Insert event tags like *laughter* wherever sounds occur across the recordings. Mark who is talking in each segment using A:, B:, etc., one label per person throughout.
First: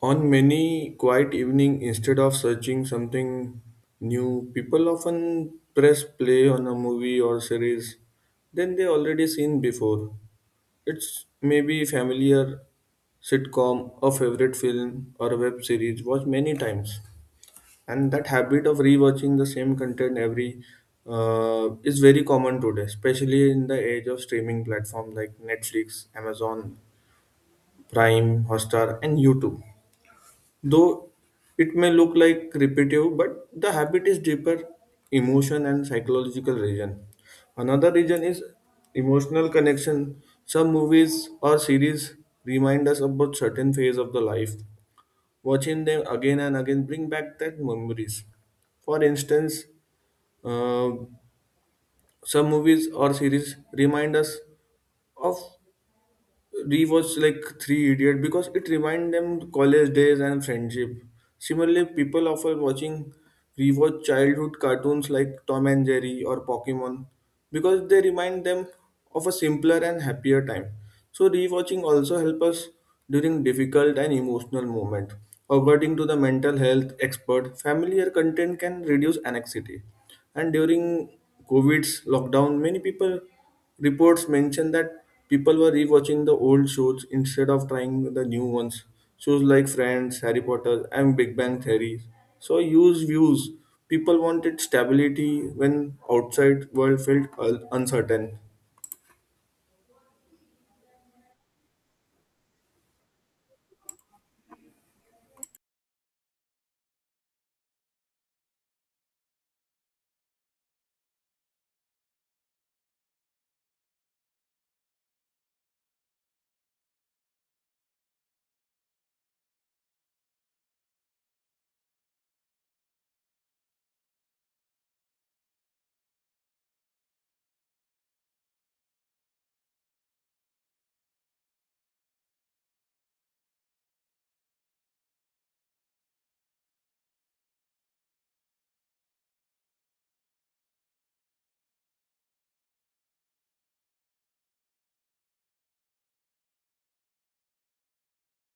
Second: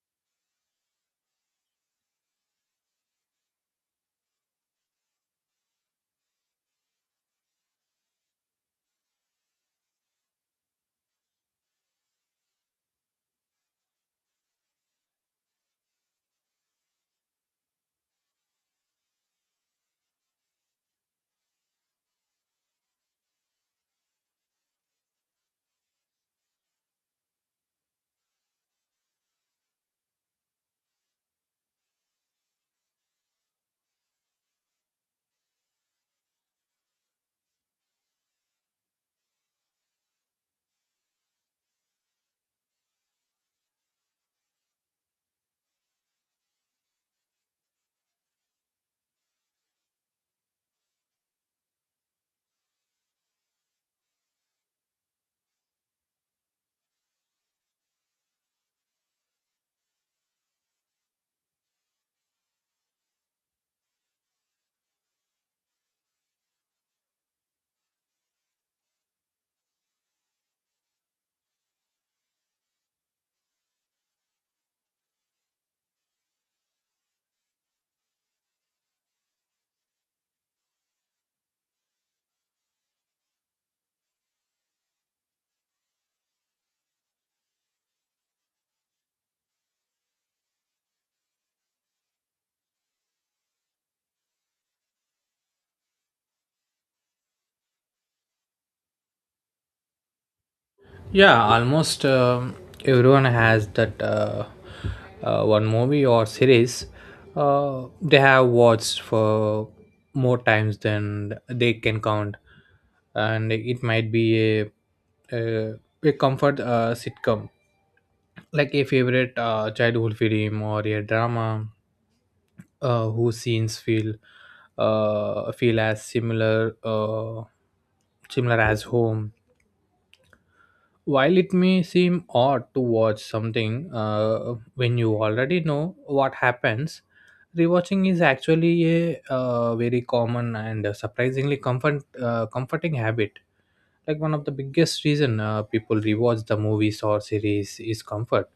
A: On many quiet evening, instead of searching something new, people often press play on a movie or series then they already seen before. It's maybe familiar sitcom, a favorite film or a web series watched many times. And that habit of rewatching the same content every is very common today, especially in the age of streaming platform like Netflix, Amazon Prime, Hotstar and YouTube. Though it may look like repetitive, but the habit is deeper emotion and psychological reason. Another reason is emotional connection. Some movies or series remind us about certain phase of the life. Watching them again and again bring back that memories. For instance, uh, some movies or series remind us of rewatch like Three Idiot because it remind them college days and friendship. Similarly, people often watching rewatch childhood cartoons like Tom and Jerry or Pokemon because they remind them of a simpler and happier time. So rewatching also help us during difficult and emotional moment. According to the mental health expert, familiar content can reduce anxiety. And during COVID's lockdown, many people reports mention that people were rewatching the old shows instead of trying the new ones. Shows like Friends, Harry Potter, and Big Bang Theory. So use views. People wanted stability when outside world felt uncertain.
B: Yeah, almost everyone has that one movie or series they have watched for more times than they can count, and it might be a a, a comfort sitcom, like a favorite childhood film or a drama, whose scenes feel as similar as home, while it may seem odd to watch something when you already know what happens. Rewatching is actually a very common and surprisingly comforting habit. Like, one of the biggest reason people rewatch the movies or series is comfort,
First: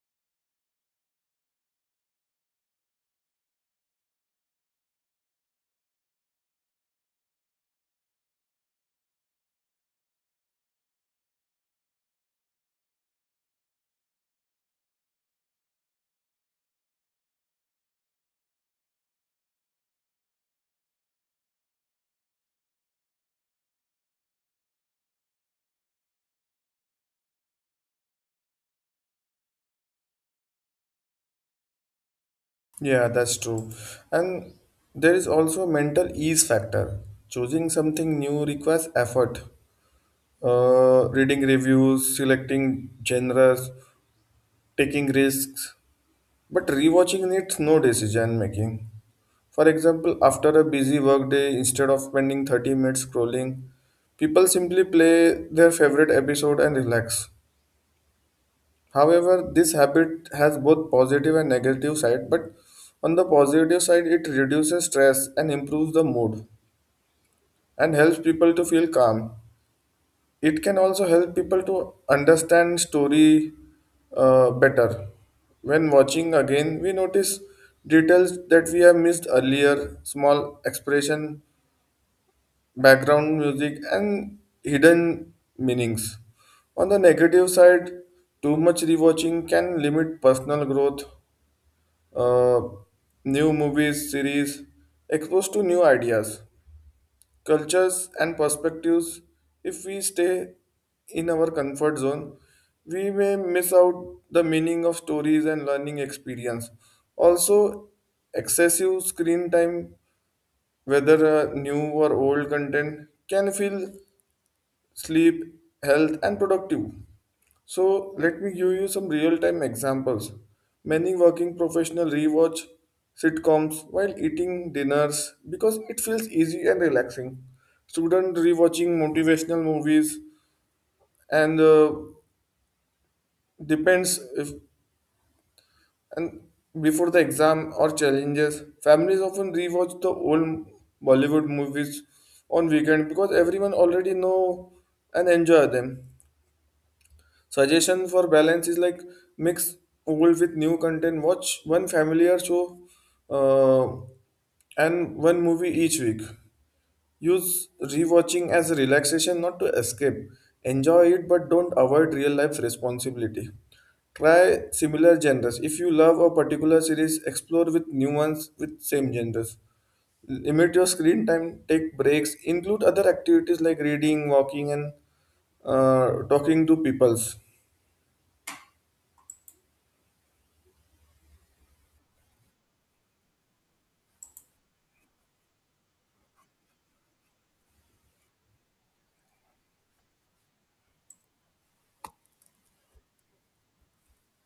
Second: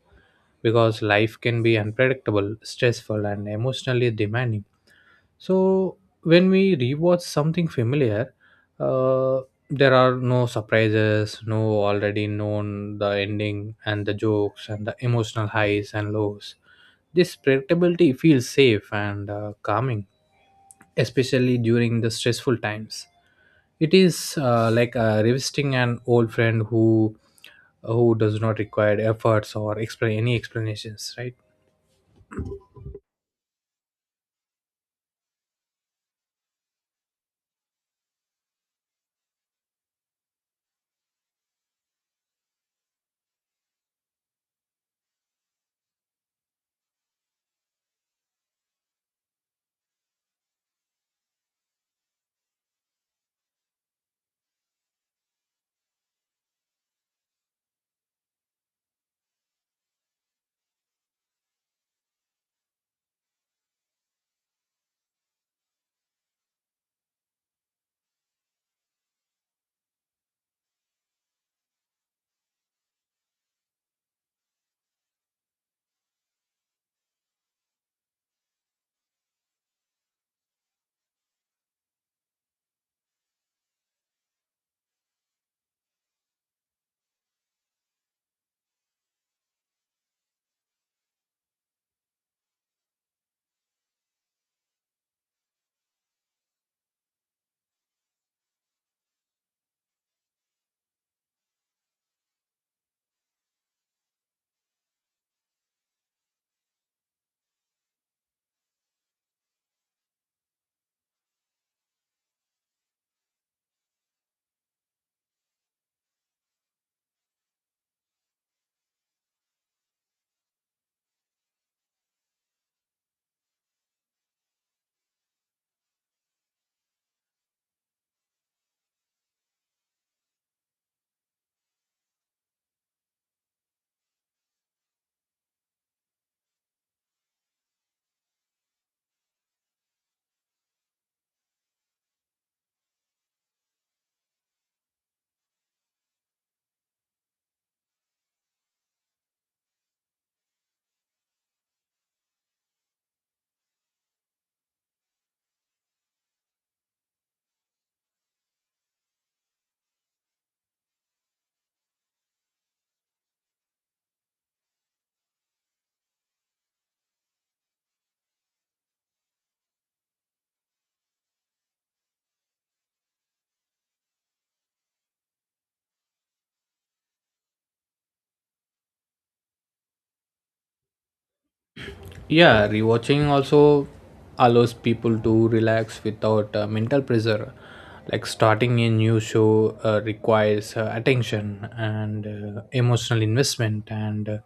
B: because life can be unpredictable, stressful, and emotionally demanding. So when we rewatch something familiar, uh, there are no surprises, no already known the ending and the jokes and the emotional highs and lows. This predictability feels safe and calming, especially during the stressful times. It is like revisiting an old friend who does not require efforts or explain any explanations, right?
A: Yeah, that's true. And there is also mental ease factor. Choosing something new requires effort. Reading reviews, selecting genres, taking risks. But rewatching needs no decision making. For example, after a busy workday, instead of spending 30 minutes scrolling, people simply play their favorite episode and relax. However, this habit has both positive and negative side, but on the positive side, it reduces stress and improves the mood and helps people to feel calm. It can also help people to understand story better. When watching again, we notice details that we have missed earlier, small expression, background music, and hidden meanings. On the negative side, too much rewatching can limit personal growth. Uh, New movies, series, exposed to new ideas, cultures, and perspectives. If we stay in our comfort zone, we may miss out the meaning of stories and learning experience. Also, excessive screen time, whether new or old content, can feel sleep, health, and productive. So let me give you some real-time examples. Many working professionals rewatch sitcoms while eating dinners because it feels easy and relaxing. Student rewatching motivational movies and depends if and before the exam or challenges. Families often rewatch the old Bollywood movies on weekend because everyone already know and enjoy them. Suggestion for balance is like mix old with new content. Watch one familiar show uh, and one movie each week. Use rewatching as a relaxation, not to escape. Enjoy it, but don't avoid real life responsibility. Try similar genres. If you love a particular series, explore with new ones with same genres. Limit your screen time, take breaks, include other activities like reading, walking, and talking to peoples.
B: Yeah, rewatching also allows people to relax without mental pressure. Like starting a new show requires attention and emotional investment and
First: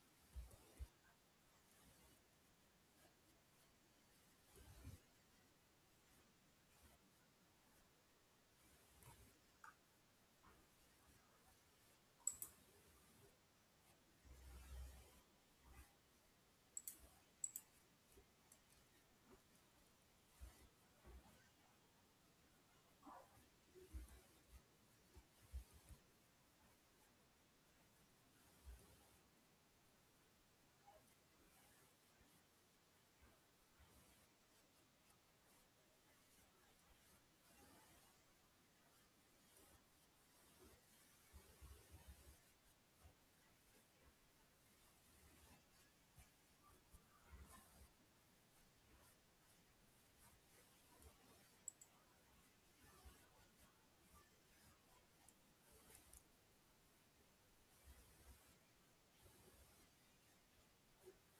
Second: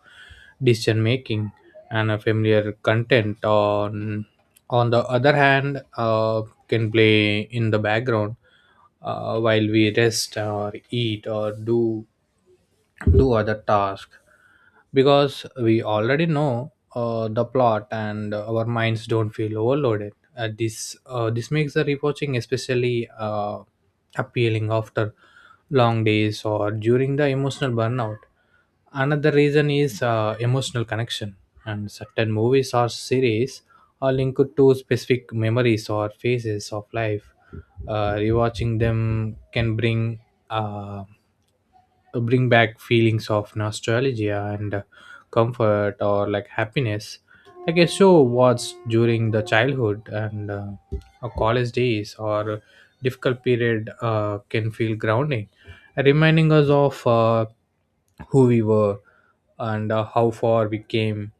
B: decision making, and a familiar content on the other hand can play in the background while we rest or eat or do other tasks because we already know the plot and our minds don't feel overloaded. This makes the rewatching especially appealing after long days or during the emotional burnout. Another reason is emotional connection, and certain movies or series are linked to specific memories or phases of life. Rewatching them can uh, bring back feelings of nostalgia and comfort or, like, happiness, like a show watched during the childhood and or college days or difficult period can feel grounding, reminding us of who we were and how far we came.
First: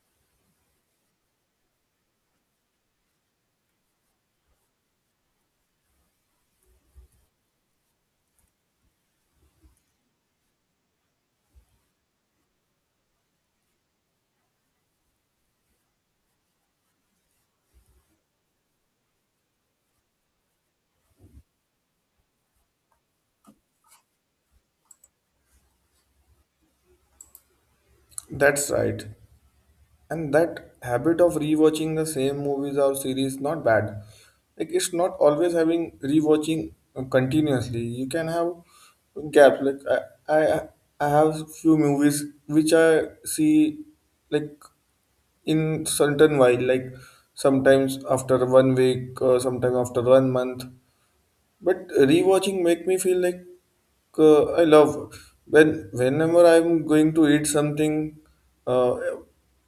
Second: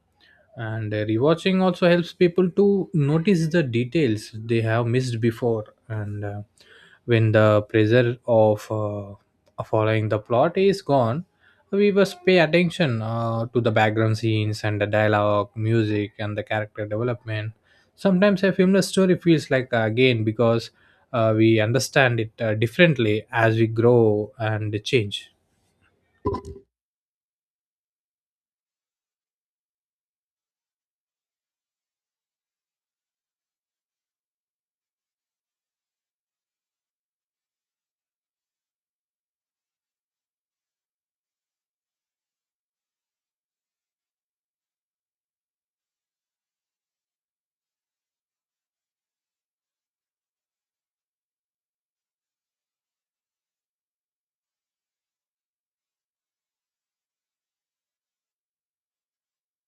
B: And rewatching also helps people to notice the details they have missed before. And when the pressure of following the plot is gone, we must pay attention to the background scenes and the dialogue music and the character development. Sometimes a film story feels like again, because we understand it differently as we grow and change.
A: That's right. And that habit of rewatching the same movies or series not bad. Like it's not always having rewatching continuously. You can have gaps. Like I, I, I have few movies which I see like in certain while, like sometimes after 1 week, or sometimes after 1 month. But rewatching make me feel like I love when whenever I'm going to eat something, uh,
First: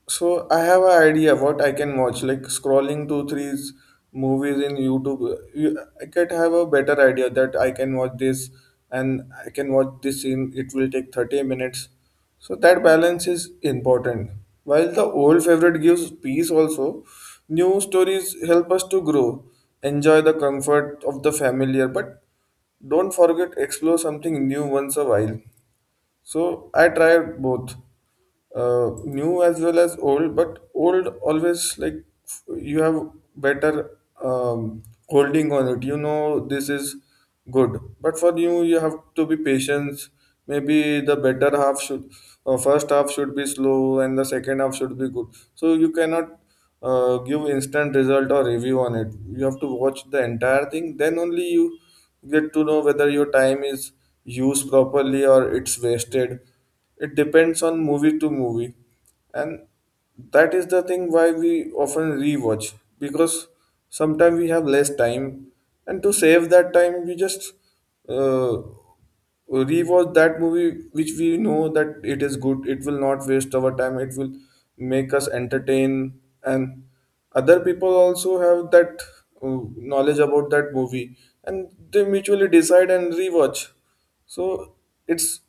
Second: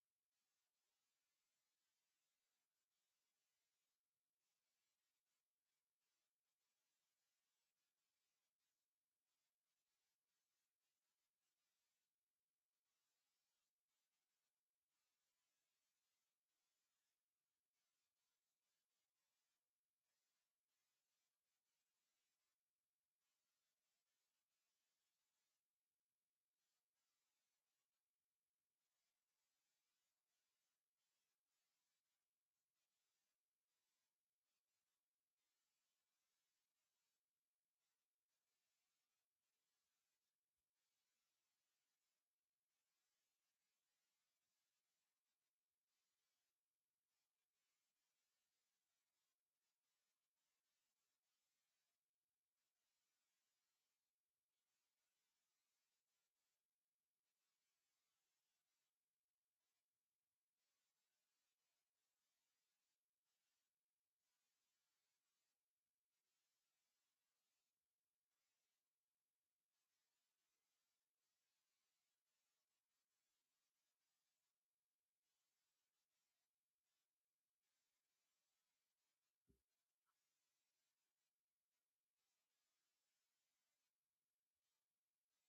A: so I have an idea what I can watch. Like scrolling 2 3 movies in YouTube, I can have a better idea that I can watch this and I can watch this in it will take 30 minutes. So that balance is important. While the old favorite gives peace also, new stories help us to grow, enjoy the comfort of the familiar, but don't forget explore something new once a while. So I tried both, new as well as old. But old always like you have better um, holding on it. You know this is good. But for new, you have to be patient. Maybe the better half should, first half should be slow, and the second half should be good. So you cannot give instant result or review on it. You have to watch the entire thing then only you get to know whether your time is used properly or it's wasted. It depends on movie to movie. And that is the thing why we often rewatch, because sometimes we have less time and to save that time we just uh, rewatch that movie which we know that it is good, it will not waste our time, it will make us entertain. And other people also have that knowledge about that movie and they mutually decide and rewatch. So it's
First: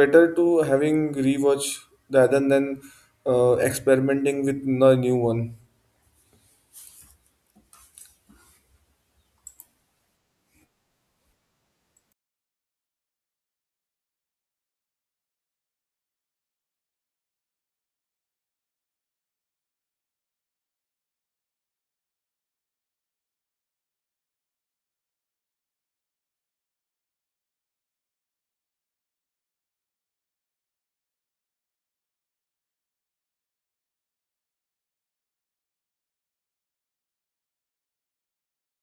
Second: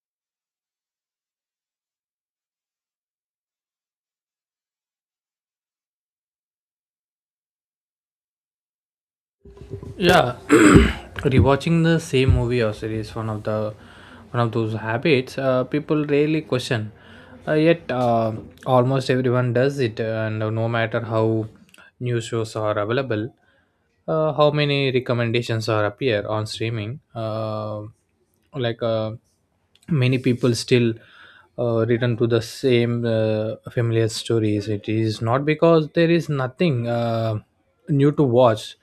A: better to having rewatch rather than experimenting with a new one.
B: Yeah. *clears throat* Rewatching the same movie or series, one of those habits people rarely question, yet almost everyone does it, and no matter how new shows are available, how many recommendations are appear on streaming, like uh, many people still return to the same familiar stories. It is not because there is nothing new to watch.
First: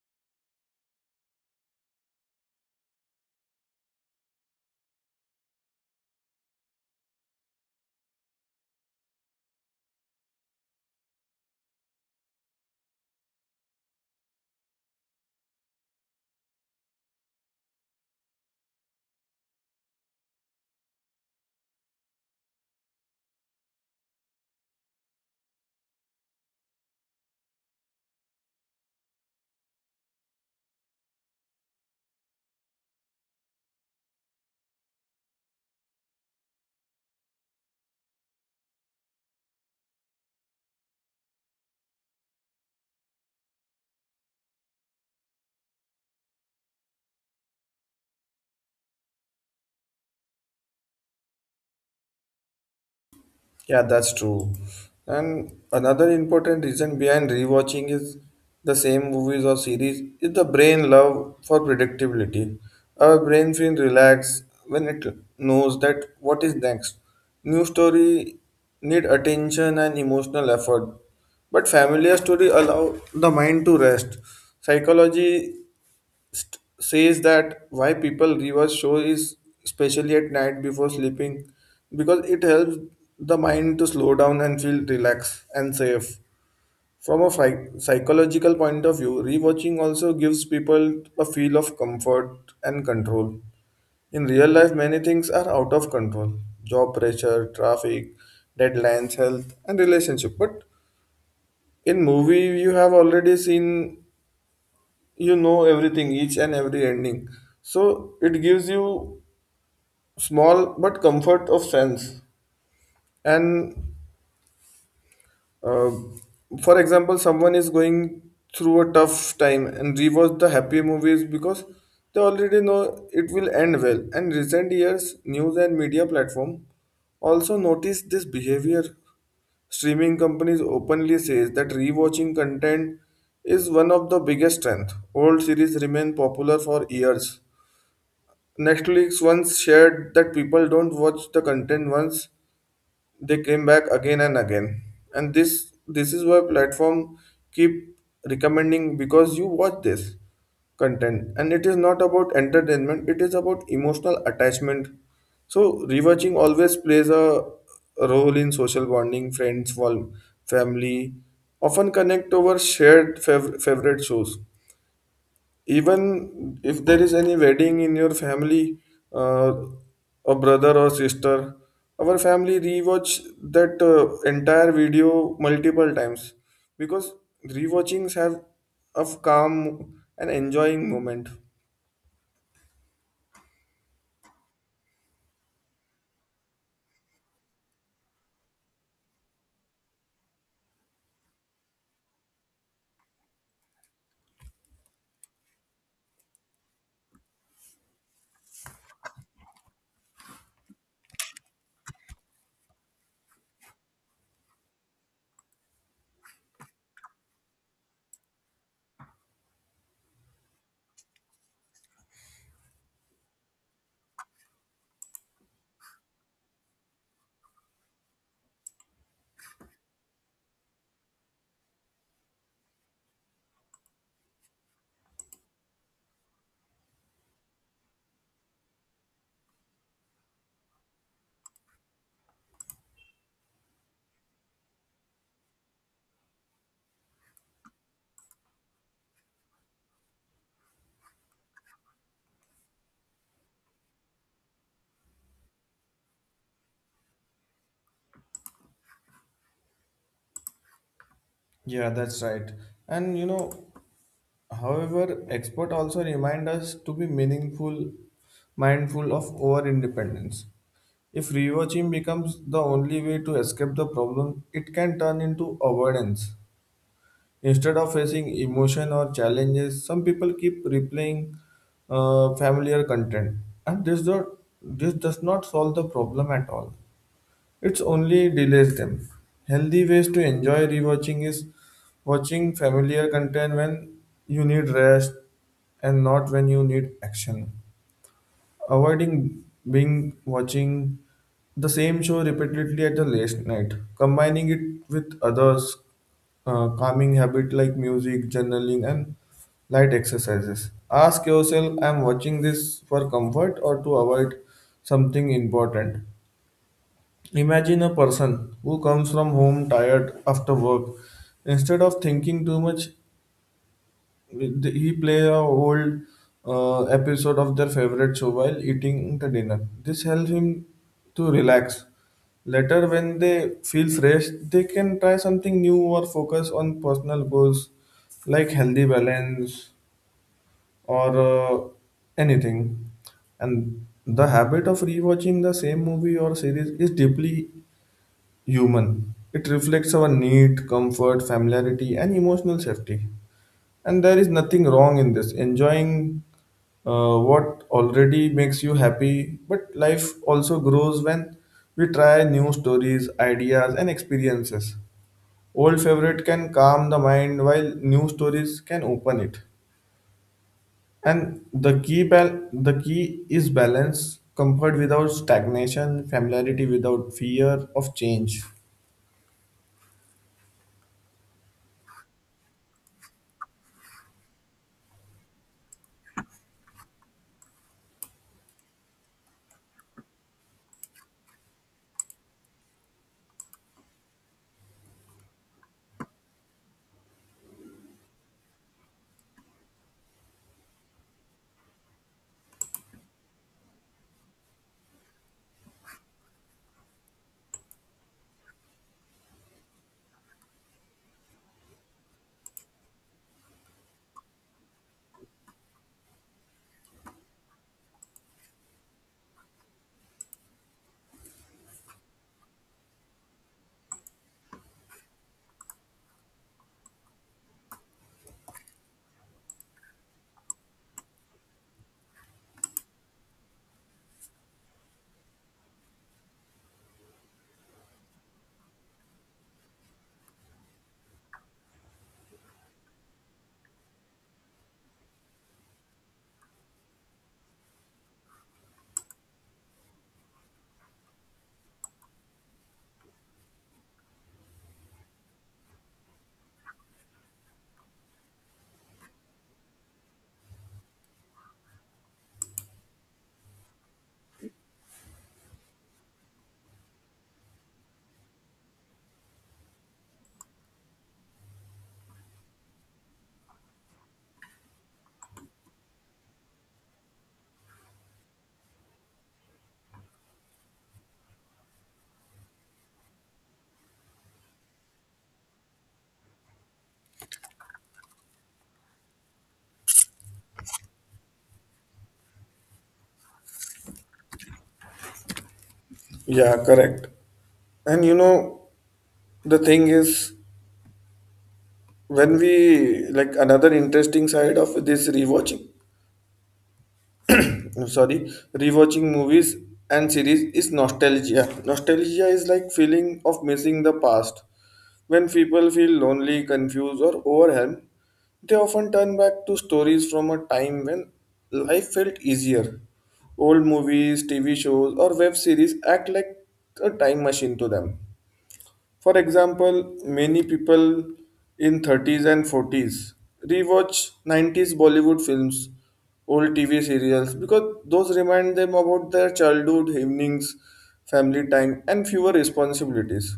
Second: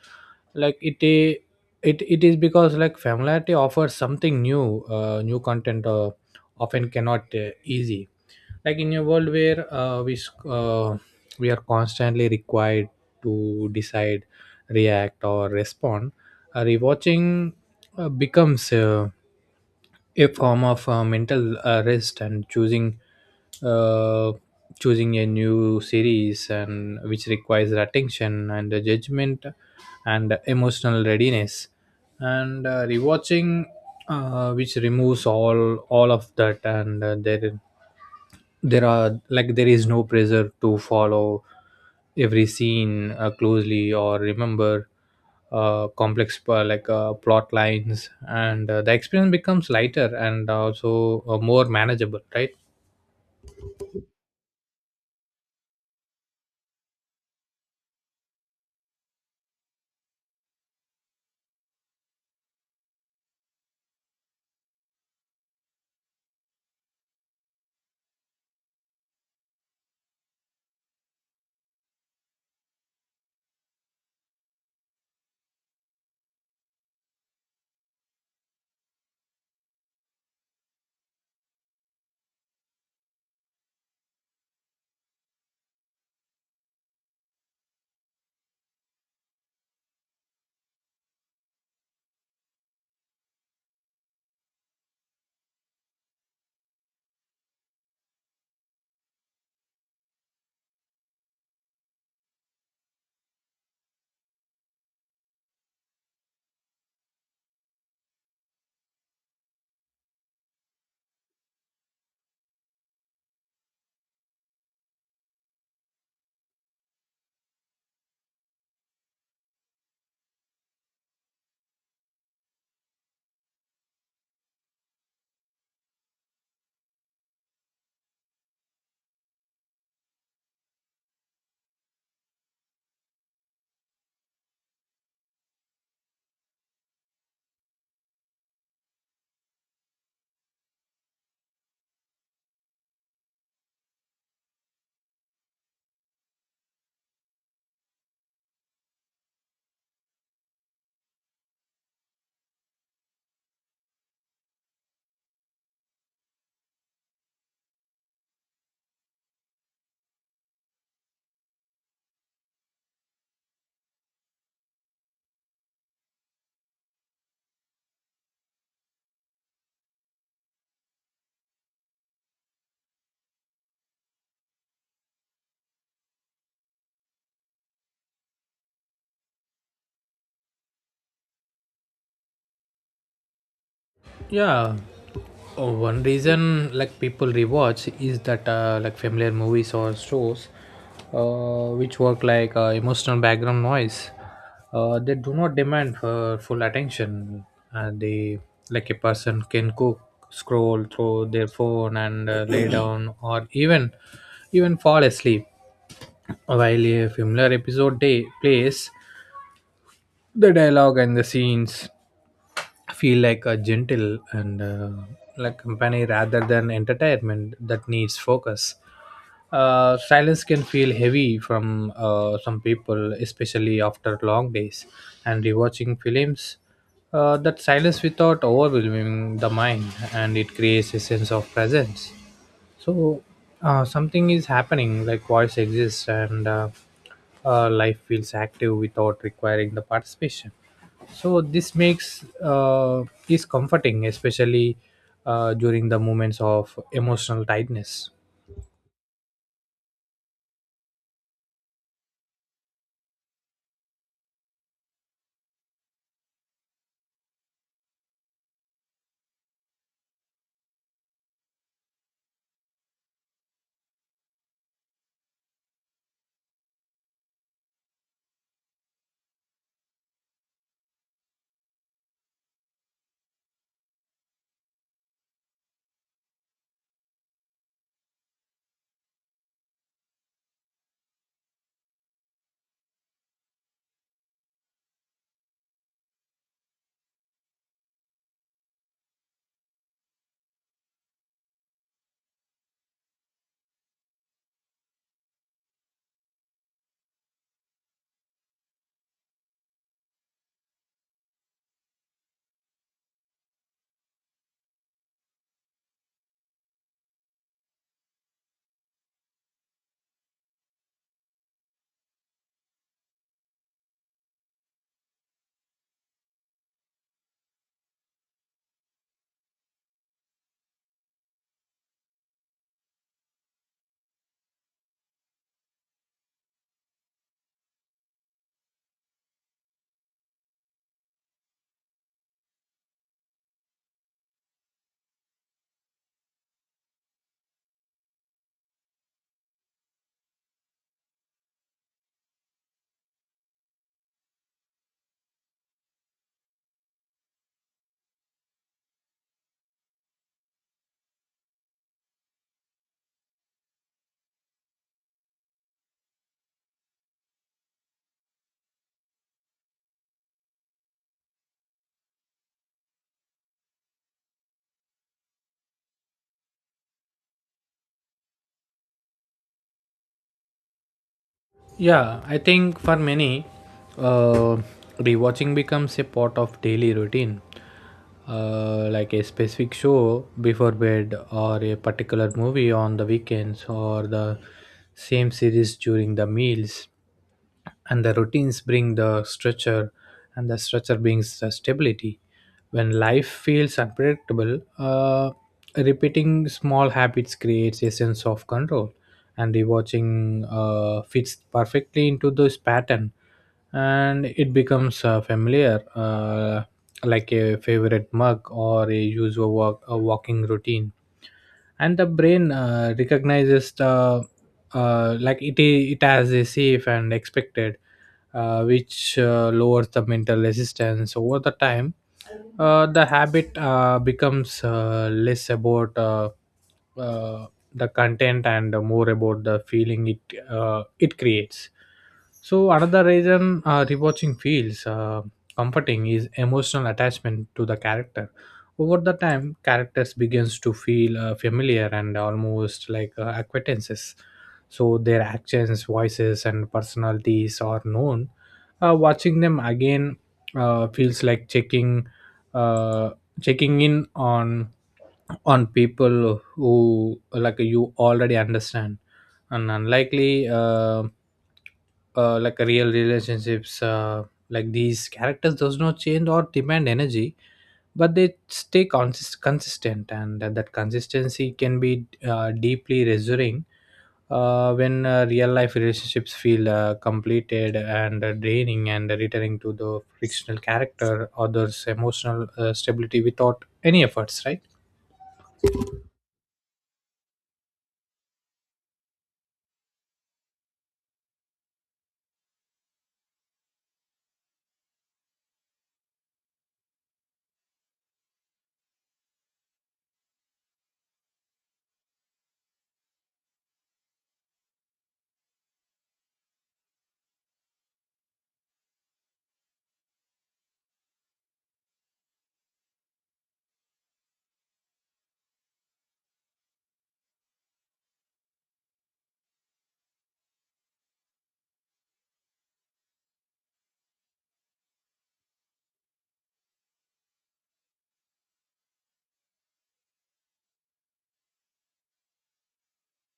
B: Like it i- it it is because, like, familiarity offers something new. New content often cannot easy, like in a world where we are constantly required to decide, react, or respond. Rewatching becomes a form of mental rest, and uh, choosing a new series, and which requires attention and judgment and emotional readiness. And rewatching, which removes all of that. And there there are like there is no pressure to follow every scene closely or remember complex, plot lines, and the experience becomes lighter and also more manageable, right?
A: Yeah, that's true. And another important reason behind rewatching is the same movies or series is the brain love for predictability. Our brain feels relaxed when it knows that what is next. New story need attention and emotional effort, but familiar story allow the mind to rest. Psychology says that why people rewatch show is especially at night before sleeping because it helps the mind to slow down and feel relaxed and safe. From a psychological point of view, rewatching also gives people a feel of comfort and control. In real life, many things are out of control: job pressure, traffic, deadlines, health, and relationship. But in movie, you have already seen, you know everything, each and every ending, so it gives you small but comfort of sense. And uh, for example, someone is going through a tough time and rewatch the happy movies because they already know it will end well. And recent years news and media platform also notice this behavior. Streaming companies openly says that rewatching content is one of the biggest strength, old series remain popular for years. Netflix once shared that people don't watch the content once, they came back again and again. And this is why platform keep recommending because you watch this content, and it is not about entertainment, it is about emotional attachment. So rewatching always plays a role in social bonding, friends, family, often connect over shared favorite shows. Even if there is any wedding in your family, uh, a brother or sister, our family rewatch that entire video multiple times, because rewatchings have of calm and enjoying moment.
B: Yeah. Oh, one reason, like, people rewatch is that, like, familiar movies or shows which work like emotional background noise. They do not demand for full attention, and they, like, a person can cook, scroll through their phone, and lay down, or even fall asleep while a familiar episode day plays. The dialogue and the scenes feel like a gentle and like company rather than entertainment that needs focus. Silence can feel heavy from some people, especially after long days, and rewatching films that silence without overwhelming the mind, and it creates a sense of presence. So something is happening, like voice exists, and life feels active without requiring the participation. So this makes is comforting, especially during the moments of emotional tightness.
A: Yeah, that's right. And you know, however, export also remind us to be meaningful, mindful of our independence. If rewatching becomes the only way to escape the problem, it can turn into avoidance. Instead of facing emotion or challenges, some people keep replaying familiar content, and this does not solve the problem at all. It's only delays them. Healthy ways to enjoy rewatching is watching familiar content when you need rest and not when you need action. Avoiding being watching the same show repeatedly at the late night, combining it with others calming habit like music, journaling, and light exercises. Ask yourself, I'm watching this for comfort or to avoid something important. Imagine a person who comes from home tired after work. Instead of thinking too much, he play a old episode of their favorite show while eating the dinner. This helps him to relax. Later, when they feel fresh, they can try something new or focus on personal goals like healthy balance or anything. And the habit of rewatching the same movie or series is deeply human. It reflects our need, comfort, familiarity, and emotional safety. And there is nothing wrong in this. Enjoying what already makes you happy, but life also grows when we try new stories, ideas, and experiences. Old favorite can calm the mind while new stories can open it. And the key is balance, comfort without stagnation, familiarity without fear of change.
B: Yeah, I think for many, uh, rewatching becomes a part of daily routine, like a specific show before bed, or a particular movie on the weekends, or the same series during the meals. And the routines bring the structure, and the structure brings the stability. When life feels unpredictable, repeating small habits creates a sense of control, and rewatching fits perfectly into this pattern, and it becomes familiar, like a favorite mug or a usual walk, a walking routine. And the brain recognizes the like it I- it as a safe and expected, which lowers the mental resistance over the time. The habit becomes less about uh, the content and more about the feeling it creates. So another reason rewatching feels comforting is emotional attachment to the character. Over the time, characters begins to feel familiar and almost like acquaintances. So their actions, voices, and personalities are known. Watching them again feels like uh, checking in on people who, like, you already understand, and unlikely, uh, like real relationships, like these characters does not change or demand energy, but they stay consistent, and that consistency can be deeply reassuring when real life relationships feel completed and draining, and returning to the fictional character others emotional stability without any efforts, right?
A: Yeah, correct. And you know, the thing is, when we like another interesting side of this rewatching, *clears throat* sorry, rewatching movies and series is nostalgia. Nostalgia is like feeling of missing the past. When people feel lonely, confused, or overwhelmed, they often turn back to stories from a time when life felt easier. Old movies, TV shows, or web series act like a time machine to them. For example, many people in 30s and 40s rewatch 90s Bollywood films, old TV serials because those remind them about their childhood evenings, family time, and fewer responsibilities.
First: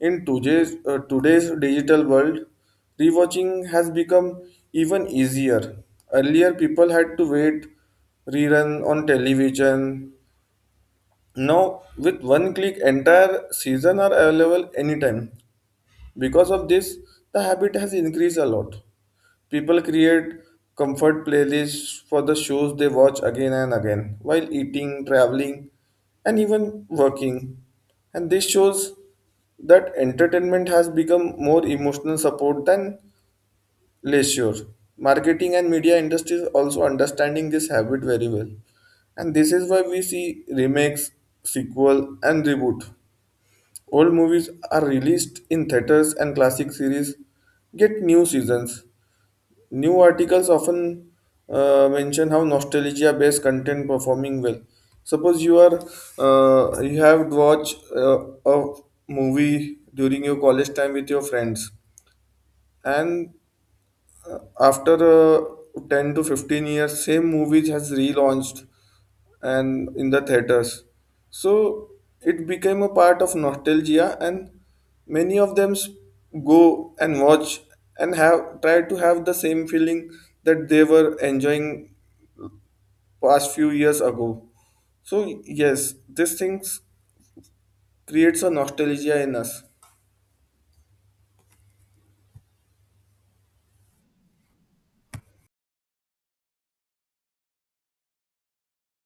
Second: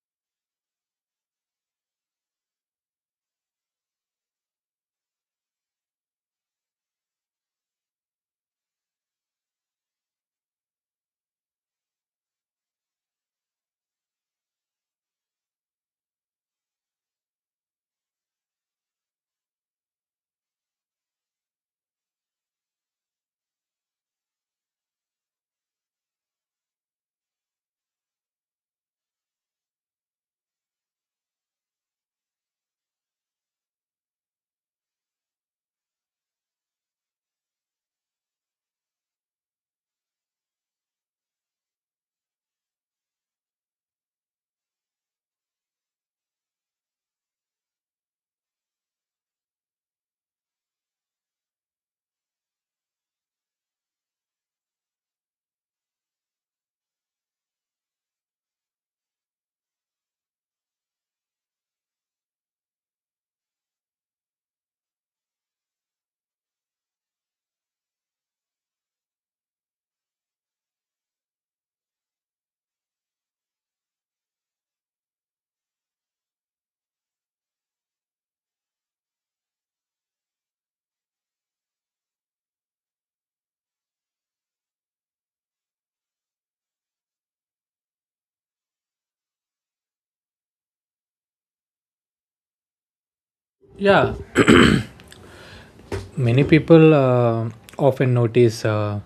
A: In today's digital world, rewatching has become even easier. Earlier, people had to wait rerun on television. Now, with one click, entire season are available anytime. Because of this, the habit has increased a lot. People create comfort playlists for the shows they watch again and again while eating, traveling, and even working. And this shows that entertainment has become more emotional support than leisure. Marketing and media industries also understanding this habit very well. And this is why we see remakes, sequel, and reboot. Old movies are released in theaters and classic series get new seasons. New articles often mention how nostalgia based content performing well. Suppose you are you have watched a movie during your college time with your friends and after uh, 10 to 15 years same movies has relaunched and in the theaters, so it became a part of nostalgia and many of them s- go and watch and have try to have the same feeling that they were enjoying past few years ago. So yes, these things creates a nostalgia in us.
B: Yeah, many people often notice uh,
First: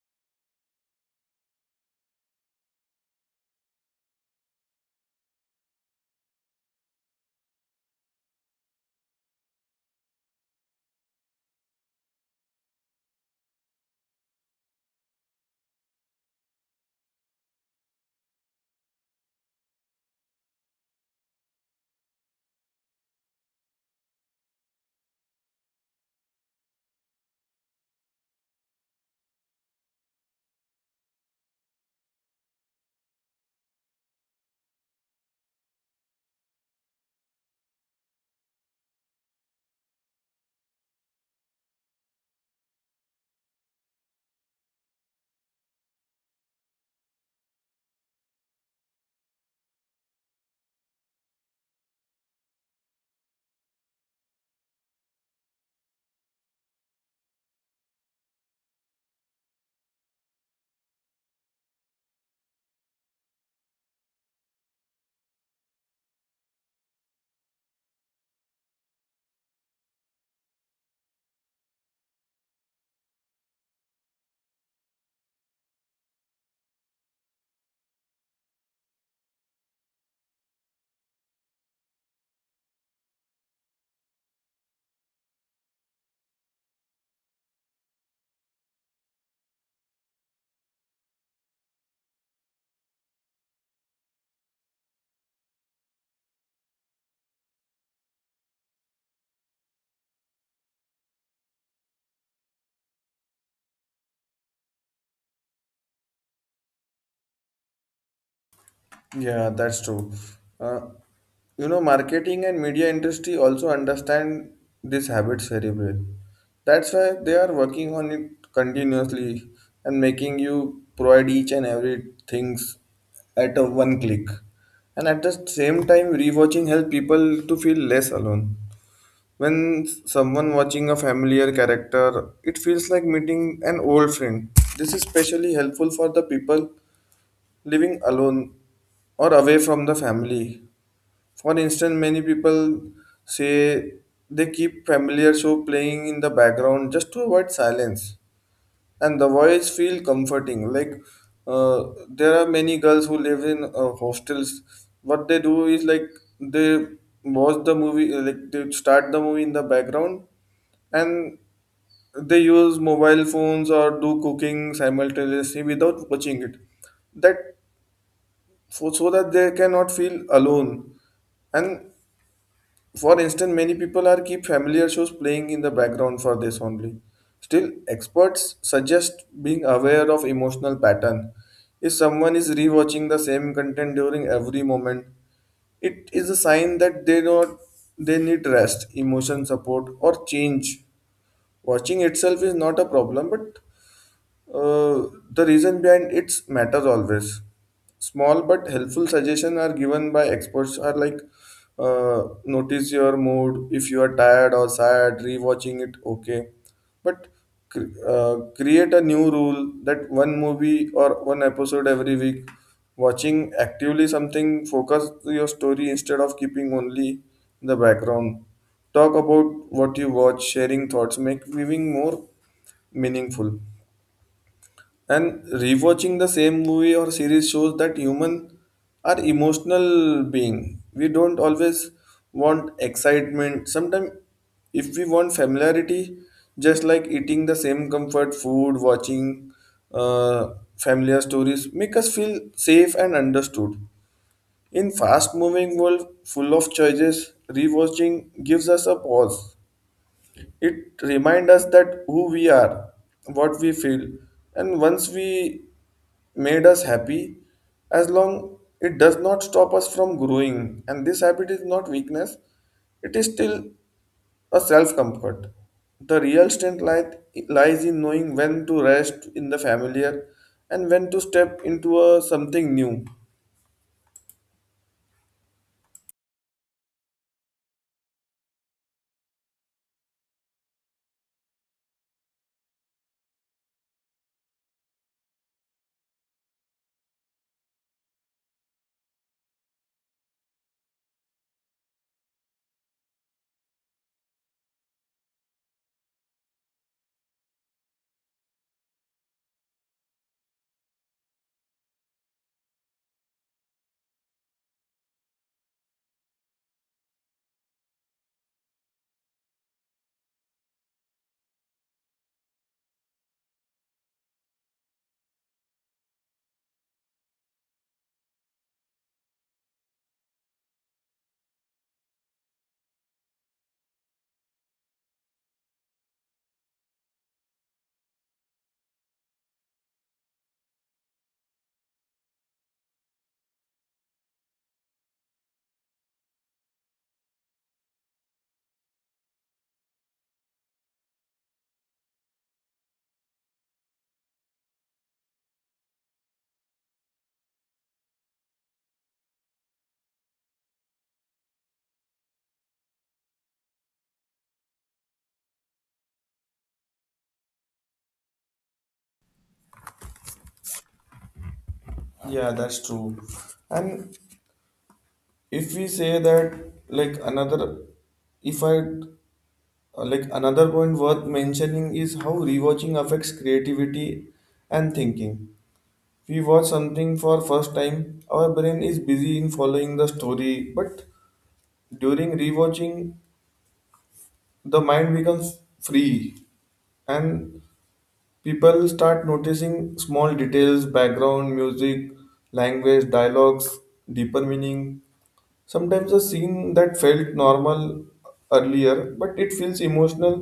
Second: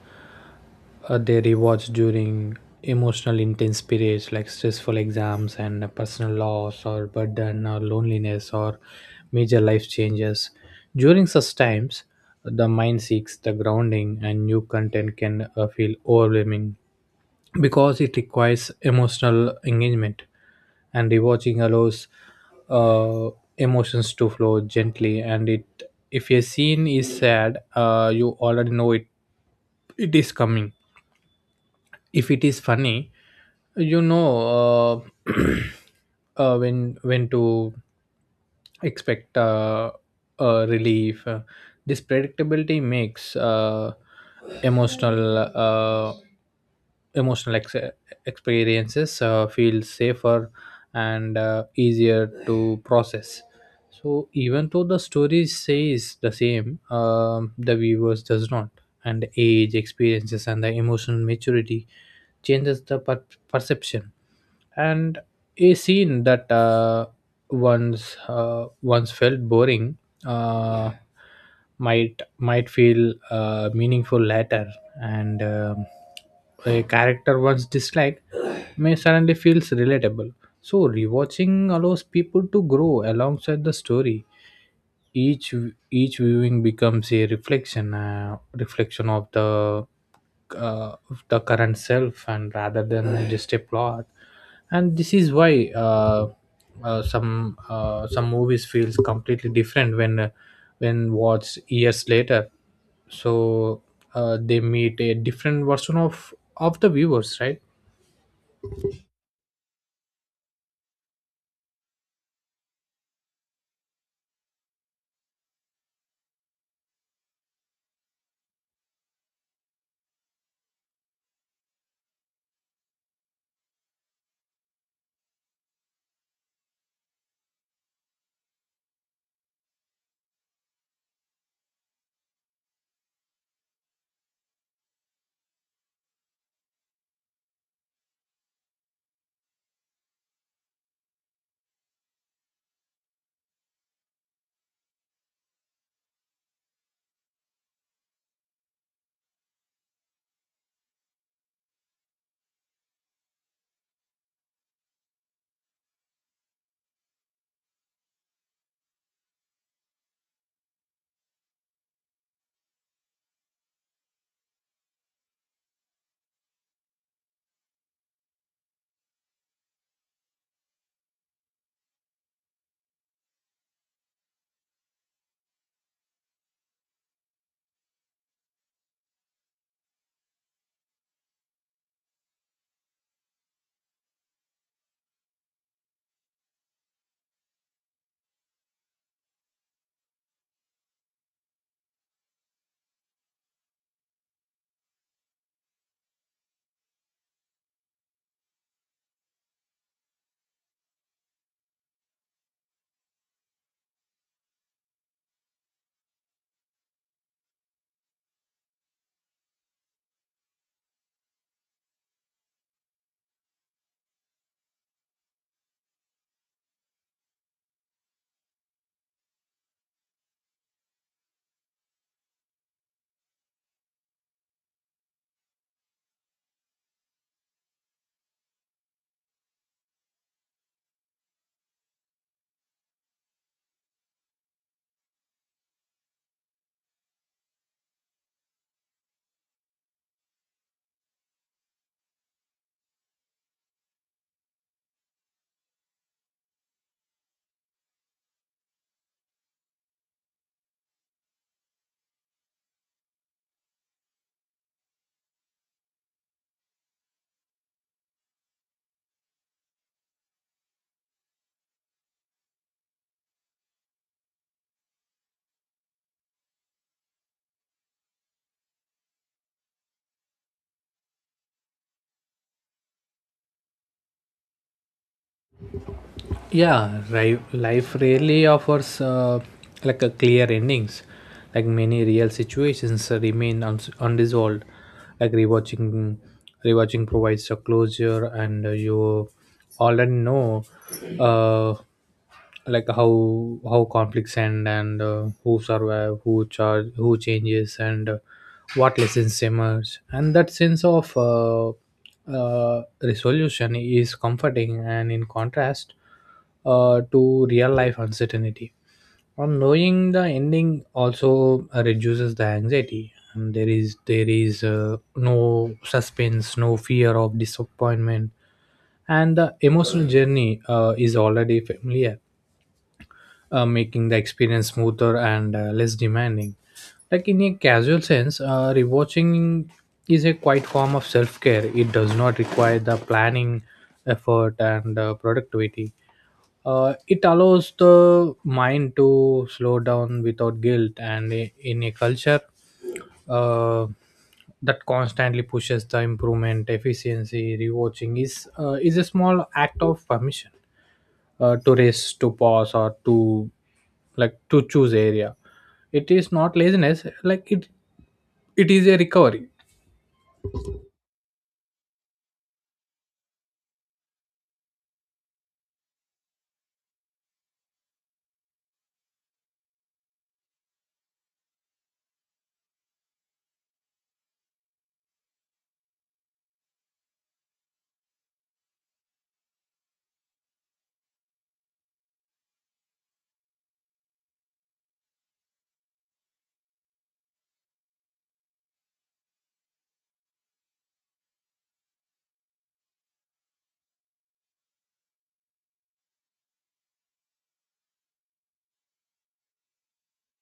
B: uh, they rewatch during emotional intense periods like stressful exams and personal loss or burden or loneliness or major life changes. During such times, the mind seeks the grounding, and new content can feel overwhelming because it requires emotional engagement, and rewatching allows uh, emotions to flow gently. And it, if a scene is sad, you already know it is coming. If it is funny, you know, uh, *clears throat* when to expect relief. This predictability makes emotional emotional ex- experiences feel safer and easier to process. So even though the story says the same, the viewers does not, and age experiences and the emotional maturity changes the perception. And a scene that once felt boring uh, might feel meaningful later, and a character once disliked may suddenly feels relatable. So rewatching allows people to grow alongside the story. Each viewing becomes a reflection of the, of the current self, and rather than just a plot. And this is why some movies feels completely different when watched years later. So they meet a different version of the viewers, right?
A: Yeah, that's true. Uh, you know, marketing and media industry also understand this habit very well. That's why they are working on it continuously and making you provide each and every things at a one click. And at the same time, rewatching helps people to feel less alone. When someone watching a familiar character, it feels like meeting an old friend. This is especially helpful for the people living alone or away from the family. For instance, many people say they keep familiar show playing in the background just to avoid silence, and the voice feel comforting. Like there are many girls who live in hostels. What they do is like they watch the movie, like they start the movie in the background, and they use mobile phones or do cooking simultaneously without watching it, that for, so that they cannot feel alone. And for instance, many people are keep familiar shows playing in the background for this only. Still, experts suggest being aware of emotional pattern. If someone is rewatching the same content during every moment, it is a sign that they not they need rest, emotion support, or change. Watching itself is not a problem, but the reason behind its matters always. Small but helpful suggestions are given by experts are like notice your mood. If you are tired or sad, rewatching it okay. But create a new rule that one movie or one episode every week. Watching actively something, focus your story instead of keeping only in the background. Talk about what you watch, sharing thoughts, make viewing more meaningful. And rewatching the same movie or series shows that humans are emotional being. We don't always want excitement. Sometimes if we want familiarity, just like eating the same comfort food, watching uh, familiar stories, make us feel safe and understood. In fast moving world full of choices, rewatching gives us a pause. It reminds us that who we are, what we feel, and once we made us happy, as long it does not stop us from growing. And this habit is not weakness, it is still a self comfort. The real strength lies in knowing when to rest in the familiar and when to step into a, something new.
B: Yeah, life rarely offers like a clear endings, like many real situations remain uns unresolved. Like, rewatching provides a closure, and you already know, uh, like, how conflicts end, and who survive, who changes, and what lessons emerge. And that sense of resolution is comforting, and in contrast, to real life uncertainty, on knowing the ending also reduces the anxiety. And there is no suspense, no fear of disappointment, and the emotional journey is already familiar, making the experience smoother and less demanding. Like, in a casual sense, rewatching is a quiet form of self care. It does not require the planning, effort, and productivity. It allows the mind to slow down without guilt, and in a culture uh, that constantly pushes the improvement, efficiency, rewatching is a small act of permission to race, to pause, or to, like, to choose area. It is not laziness. Like it is a recovery.
A: Yeah, that's true. And if we say that, like another, if I like another point worth mentioning is how rewatching affects creativity and thinking. We watch something for first time our brain is busy in following the story, but during rewatching the mind becomes free, and people start noticing small details, background music, language dialogues, deeper meaning. Sometimes a scene that felt normal earlier but it feels emotional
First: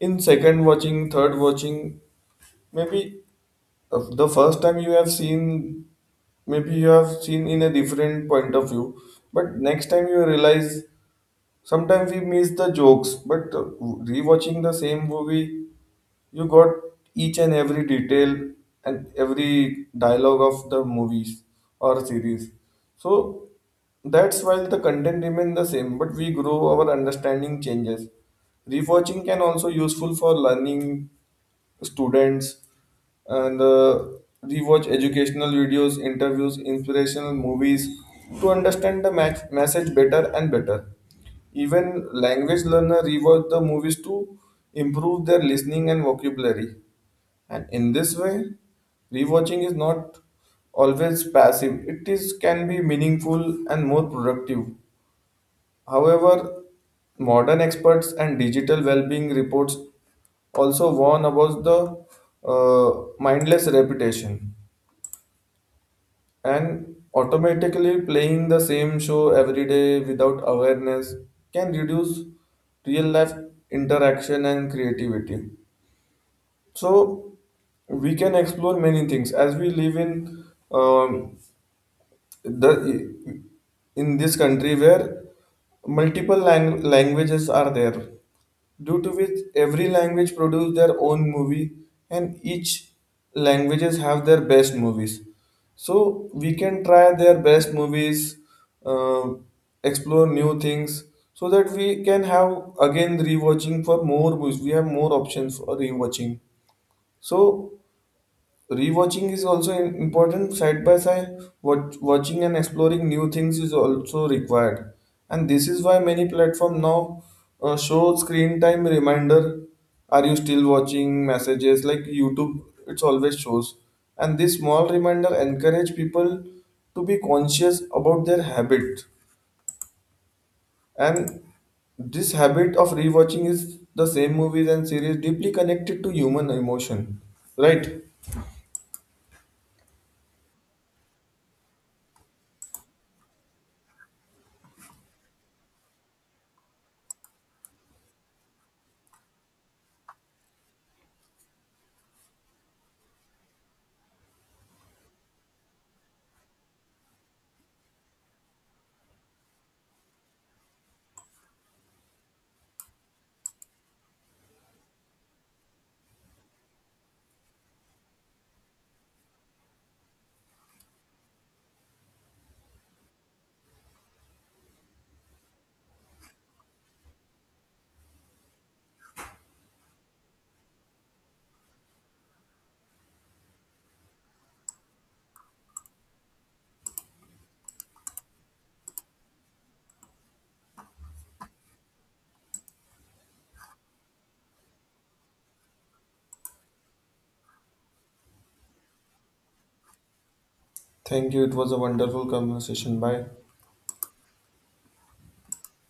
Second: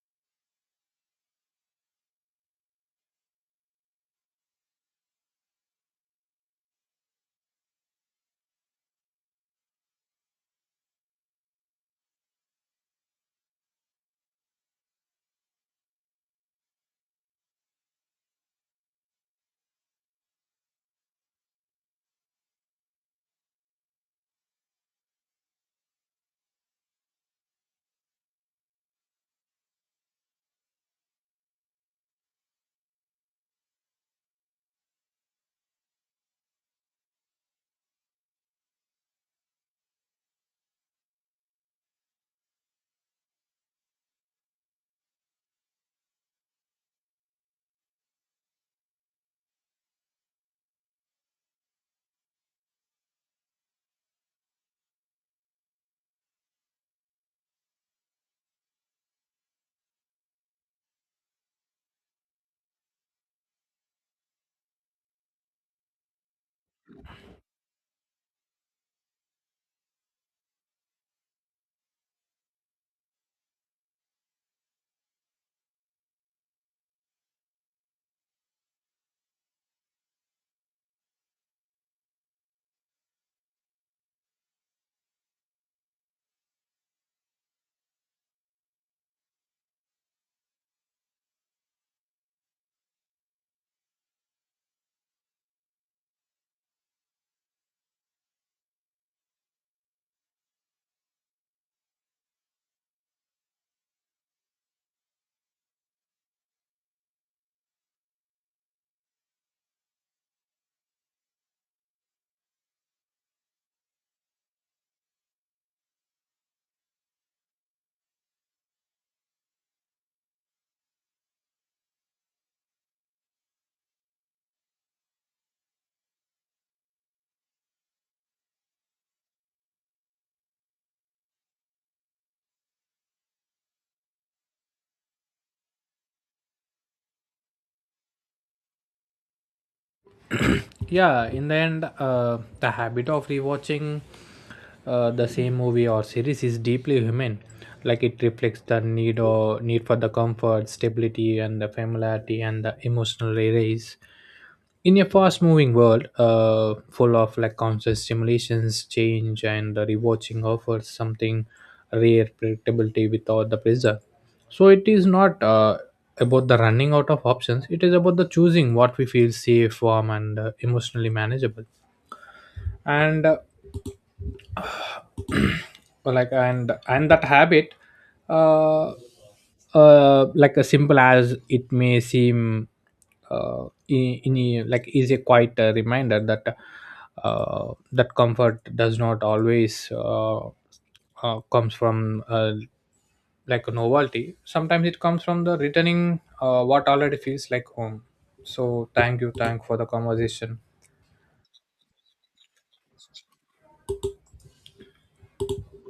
A: in second watching, third watching. Maybe the first time you have seen, maybe you have seen in a different point of view, but next time you realize sometimes we miss the jokes, but rewatching the same movie, you got each and every detail and every dialogue of the movies or series. So that's while the content remain the same, but we grow our understanding changes. Rewatching can also useful for learning students and rewatch educational videos, interviews, inspirational movies to understand the message better and better. Even language learner rewatch the movies to improve their listening and vocabulary. And in this way, rewatching is not always passive. It is can be meaningful and more productive. However, modern experts and digital well-being reports also warn about the mindless repetition and automatically playing the same show every day without awareness can reduce real life interaction and creativity. So we can explore many things as we live in um, the in this country where multiple languages are there, due to which every language produce their own movie and each languages have their best movies. So we can try their best movies, uh, explore new things, so that we can have again rewatching for more movies, we have more options for rewatching. So rewatching is also important. Side by side, watching and exploring new things is also required. And this is why many platforms now show screen time reminder. Are you still watching messages like YouTube? It's always shows. And this small reminder encourage people to be conscious about their habit. And this habit of rewatching is the same movies and series deeply connected to human emotion, right?
B: Yeah, in the end, the habit of rewatching the same movie or series is deeply human. Like it reflects the need for the comfort, stability, and the familiarity, and the emotional release. In a fast moving world, full of, like, constant stimulations change, and rewatching offers something rare, predictability without the pressure. So it is not about the running out of options. It is about the choosing what we feel safe, warm, and emotionally manageable, and that habit, uh, as simple as it may seem, in a- like is a quite a reminder that that comfort does not always comes from like a novelty. Sometimes it comes from the returning what already feels like home. So thank you. Thank for the conversation.
A: Thank you. It was a wonderful conversation. Bye.